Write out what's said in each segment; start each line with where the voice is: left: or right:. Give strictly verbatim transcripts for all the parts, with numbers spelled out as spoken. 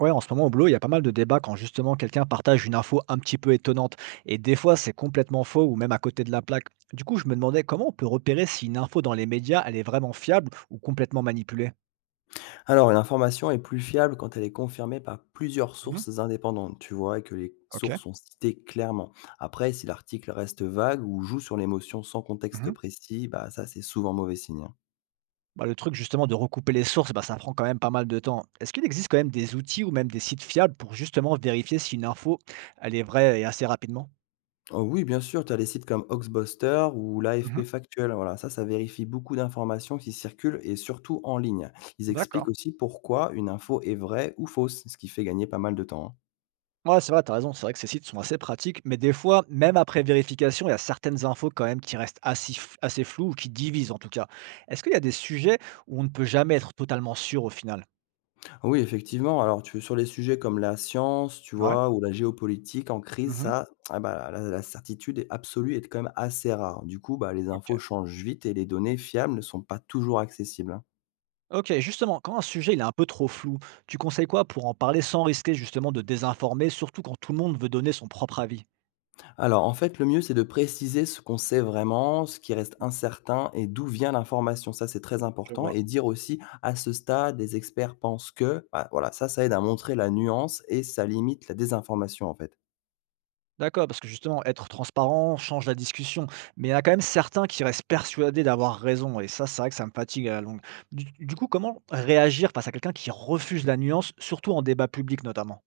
right: Ouais, en ce moment, au boulot, il y a pas mal de débats quand justement quelqu'un partage une info un petit peu étonnante. Et des fois, c'est complètement faux ou même à côté de la plaque. Du coup, je me demandais comment on peut repérer si une info dans les médias, elle est vraiment fiable ou complètement manipulée.
left: Alors, une information est plus fiable quand elle est confirmée par plusieurs
right: Mhm.
left: sources indépendantes, tu vois, et que les
right: Ok.
left: sources sont citées clairement. Après, si l'article reste vague ou joue sur l'émotion sans contexte
right: Mhm.
left: précis, bah ça, c'est souvent mauvais signe, hein.
right: Bah, le truc justement de recouper les sources, bah, ça prend quand même pas mal de temps. Est-ce qu'il existe quand même des outils ou même des sites fiables pour justement vérifier si une info, elle est vraie et assez rapidement?
left: Oh oui, bien sûr, tu as des sites comme Oxbuster ou
right: Mhm.
left: l'A F P Factuel. Voilà, ça, ça vérifie beaucoup d'informations qui circulent et surtout en ligne. Ils expliquent
right: D'accord.
left: aussi pourquoi une info est vraie ou fausse, ce qui fait gagner pas mal de temps, hein.
right: Ouais, c'est vrai, t'as raison. C'est vrai que ces sites sont assez pratiques, mais des fois, même après vérification, il y a certaines infos quand même qui restent assez, f- assez floues ou qui divisent en tout cas. Est-ce qu'il y a des sujets où on ne peut jamais être totalement sûr au final?
left: Oui, effectivement. Alors, tu sur les sujets comme la science, tu
right: Ouais.
left: vois, ou la géopolitique en crise,
right: Mhm.
left: ça, ah bah, la, la certitude est absolue et est quand même assez rare. Du coup, bah, les
right: Ok.
left: infos changent vite et les données fiables ne sont pas toujours accessibles, hein.
right: Ok, justement, quand un sujet il est un peu trop flou, tu conseilles quoi pour en parler sans risquer justement de désinformer, surtout quand tout le monde veut donner son propre avis?
left: Alors, en fait, le mieux, c'est de préciser ce qu'on sait vraiment, ce qui reste incertain et d'où vient l'information. Ça, c'est très
right: Je
left: important.
right: vois.
left: Et dire aussi, à ce stade, les experts pensent que, bah, voilà, ça, ça aide à montrer la nuance et ça limite la désinformation, en fait.
right: D'accord, parce que justement, être transparent change la discussion. Mais il y en a quand même certains qui restent persuadés d'avoir raison. Et ça, c'est vrai que ça me fatigue à la longue. Du, du coup, comment réagir face à quelqu'un qui refuse la nuance, surtout en débat public notamment?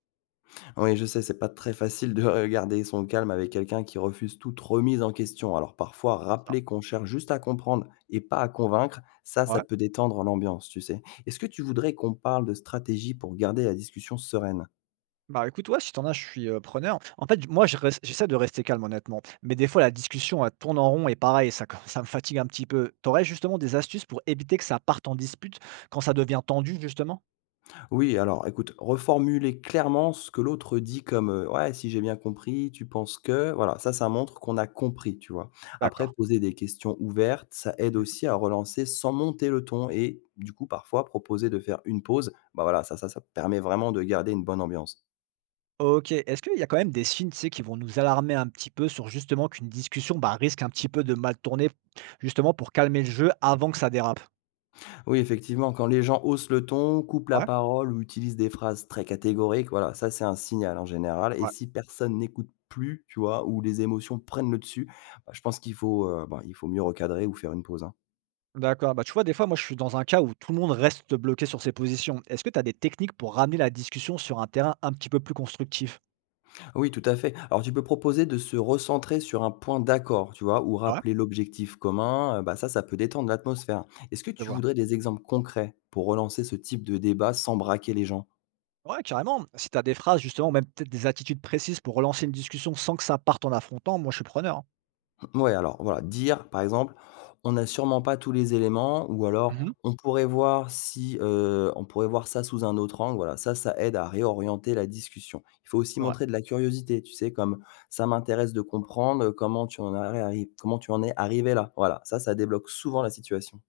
left: Oui, je sais, c'est pas très facile de garder son calme avec quelqu'un qui refuse toute remise en question. Alors parfois,
right: C'est ça.
left: rappeler qu'on cherche juste à comprendre et pas à convaincre, ça, ça
right: Ouais.
left: peut détendre l'ambiance, tu sais. Est-ce que tu voudrais qu'on parle de stratégie pour garder la discussion sereine?
right: Bah écoute, ouais, si t'en as, je suis euh, preneur. En fait, moi, je reste- j'essaie de rester calme, honnêtement. Mais des fois, la discussion, elle tourne en rond et pareil, ça, com- ça me fatigue un petit peu. T'aurais justement des astuces pour éviter que ça parte en dispute quand ça devient tendu, justement?
left: Oui, alors écoute, reformuler clairement ce que l'autre dit comme, heu: «Ouais, si j'ai bien compris, tu penses que», voilà, ça, ça montre qu'on a compris, tu vois? Après,
right: D'accord.
left: poser des questions ouvertes, ça aide aussi à relancer sans monter le ton et du coup, parfois, proposer de faire une pause, bah, voilà, ça ça ça permet vraiment de garder une bonne ambiance.
right: Ok. Est-ce qu'il y a quand même des signes, tu sais, qui vont nous alarmer un petit peu sur justement qu'une discussion, bah, risque un petit peu de mal tourner, justement pour calmer le jeu avant que ça dérape?
left: Oui, effectivement, quand les gens haussent le ton, coupent la
right: Ouais,
left: parole ou utilisent des phrases très catégoriques, voilà, ça c'est un signal en général. Et
right: ouais.
left: si personne n'écoute plus, tu vois, ou les émotions prennent le dessus, bah, je pense qu'il faut, euh, bah, il faut mieux recadrer ou faire une pause, hein.
right: D'accord, bah, tu vois, des fois, moi, je suis dans un cas où tout le monde reste bloqué sur ses positions. Est-ce que tu as des techniques pour ramener la discussion sur un terrain un petit peu plus constructif?
left: Oui, tout à fait. Alors tu peux proposer de se recentrer sur un point d'accord, tu vois, ou
right: Ouais,
left: rappeler l'objectif commun. Euh, bah, ça, ça peut détendre l'atmosphère. Est-ce que
right: je
left: tu
right: vois.
left: voudrais des exemples concrets pour relancer ce type de débat sans braquer les gens?
right: Ouais, carrément. Si tu as des phrases, justement, ou même peut-être des attitudes précises pour relancer une discussion sans que ça parte en affrontant, moi, je suis preneur, hein.
left: Ouais, alors voilà, dire par exemple: «On n'a sûrement pas tous les éléments» ou alors:
right: Mhm.
left: «On pourrait voir si, heu, on pourrait voir ça sous un autre angle». Voilà, ça, ça aide à réorienter la discussion. Il faut aussi
right: Ouais.
left: montrer de la curiosité, tu sais? Comme: «Ça m'intéresse de comprendre, comment tu en arrêt arriv comment tu en es arrivé là». Voilà, ça, ça débloque souvent la situation.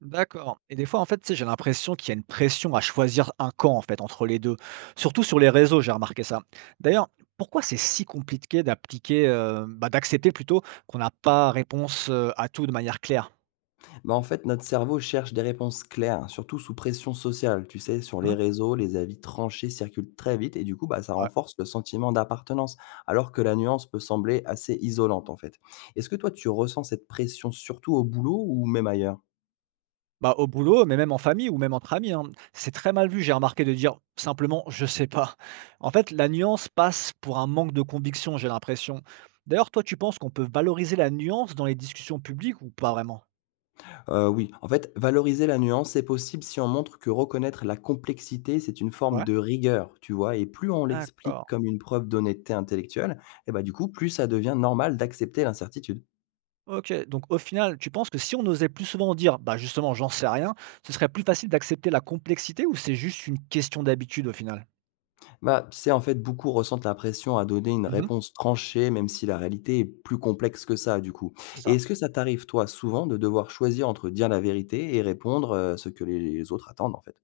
right: D'accord. Et des fois, en fait, tu sais, j'ai l'impression qu'il y a une pression à choisir un camp, en fait, entre les deux. Surtout sur les réseaux, j'ai remarqué ça. D'ailleurs, pourquoi c'est si compliqué d'appliquer, euh, bah, d'accepter plutôt qu'on n'a pas réponse euh, à tout de manière claire?
left: Bah, en fait, notre cerveau cherche des réponses claires, surtout sous pression sociale. Tu sais, sur les
right: Hein.
left: réseaux, les avis tranchés circulent très vite et du coup, bah, ça
right: Ouais.
left: renforce le sentiment d'appartenance, alors que la nuance peut sembler assez isolante en fait. Est-ce que toi, tu ressens cette pression surtout au boulot ou même ailleurs?
right: Bah, au boulot, mais même en famille ou même entre amis, hein. C'est très mal vu, j'ai remarqué, de dire simplement je sais pas. En fait, la nuance passe pour un manque de conviction, j'ai l'impression. D'ailleurs, toi, tu penses qu'on peut valoriser la nuance dans les discussions publiques ou pas vraiment?
left: Euh, Oui, en fait, valoriser la nuance est possible si on montre que reconnaître la complexité, c'est une forme
right: Ouais.
left: de rigueur, tu vois, et plus on l'explique
right: D'accord.
left: comme une preuve d'honnêteté intellectuelle, et bah, du coup, plus ça devient normal d'accepter l'incertitude.
right: Ok, donc au final, tu penses que si on osait plus souvent dire: «Bah, justement, j'en sais rien», ce serait plus facile d'accepter la complexité ou c'est juste une question d'habitude au final?
left: Bah, tu sais, en fait, beaucoup ressentent la pression à donner une
right: Mmh.
left: réponse tranchée, même si la réalité est plus complexe que ça, du coup.
right: C'est
left: Et
right: ça?
left: est-ce que ça t'arrive, toi, souvent, de devoir choisir entre dire la vérité et répondre euh, ce que les les autres attendent, en fait?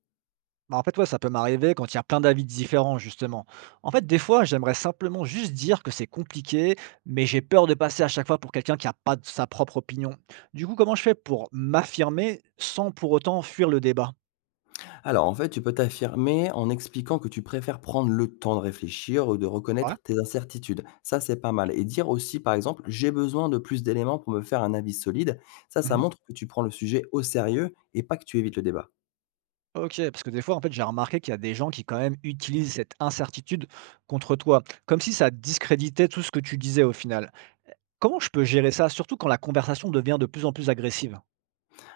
right: Bah, en fait, ouais, ça peut m'arriver quand il y a plein d'avis différents justement. En fait, des fois, j'aimerais simplement juste dire que c'est compliqué, mais j'ai peur de passer à chaque fois pour quelqu'un qui a pas d sa propre opinion. Du coup, comment je fais pour m'affirmer sans pour autant fuir le débat?
left: Alors, en fait, tu peux t'affirmer en expliquant que tu préfères prendre le temps de réfléchir ou de
right: Ouais.
left: reconnaître tes incertitudes. Ça, c'est pas mal. Et dire aussi, par exemple, j'ai besoin de plus d'éléments pour me faire un avis solide. Ça, ça
right: Mmh.
left: montre que tu prends le sujet au sérieux et pas que tu évites le débat.
right: Ok, parce que des fois, en fait, j'ai remarqué qu'il y a des gens qui quand même utilisent cette incertitude contre toi, comme si ça discréditait tout ce que tu disais au final. Comment je peux gérer ça, surtout quand la conversation devient de plus en plus agressive?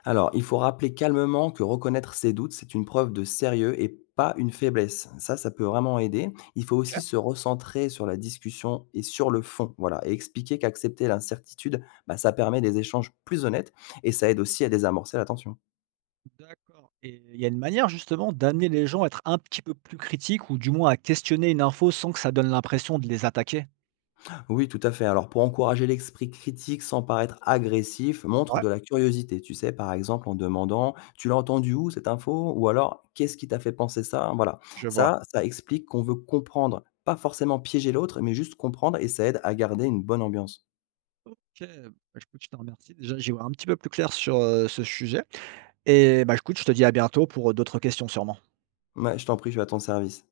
left: Alors, il faut rappeler calmement que reconnaître ses doutes, c'est une preuve de sérieux et pas une faiblesse. Ça, ça peut vraiment aider. Il faut
right: Ok.
left: aussi se recentrer sur la discussion et sur le fond, voilà, et expliquer qu'accepter l'incertitude, bah, ça permet des échanges plus honnêtes et ça aide aussi à désamorcer la tension.
right: D'accord. Et il y a une manière justement d'amener les gens à être un petit peu plus critiques ou du moins à questionner une info sans que ça donne l'impression de les attaquer?
left: Oui, tout à fait. Alors, pour encourager l'esprit critique sans paraître agressif, montre
right: Ouais,
left: de la curiosité. Tu sais, par exemple, en demandant «Tu l'as entendu où cette info?» ou alors «Qu'est-ce qui t'a fait penser ça?» Voilà.
right: je vois.
left: Ça, ça explique qu'on veut comprendre, pas forcément piéger l'autre, mais juste comprendre et ça aide à garder une bonne ambiance.
right: Ok, bah, écoute, je te remercie. Déjà, j'y vois un petit peu plus clair sur euh, ce sujet. Et bah, écoute, je te dis à bientôt pour euh, d'autres questions sûrement.
left: Ouais, je t'en prie, je suis à ton service.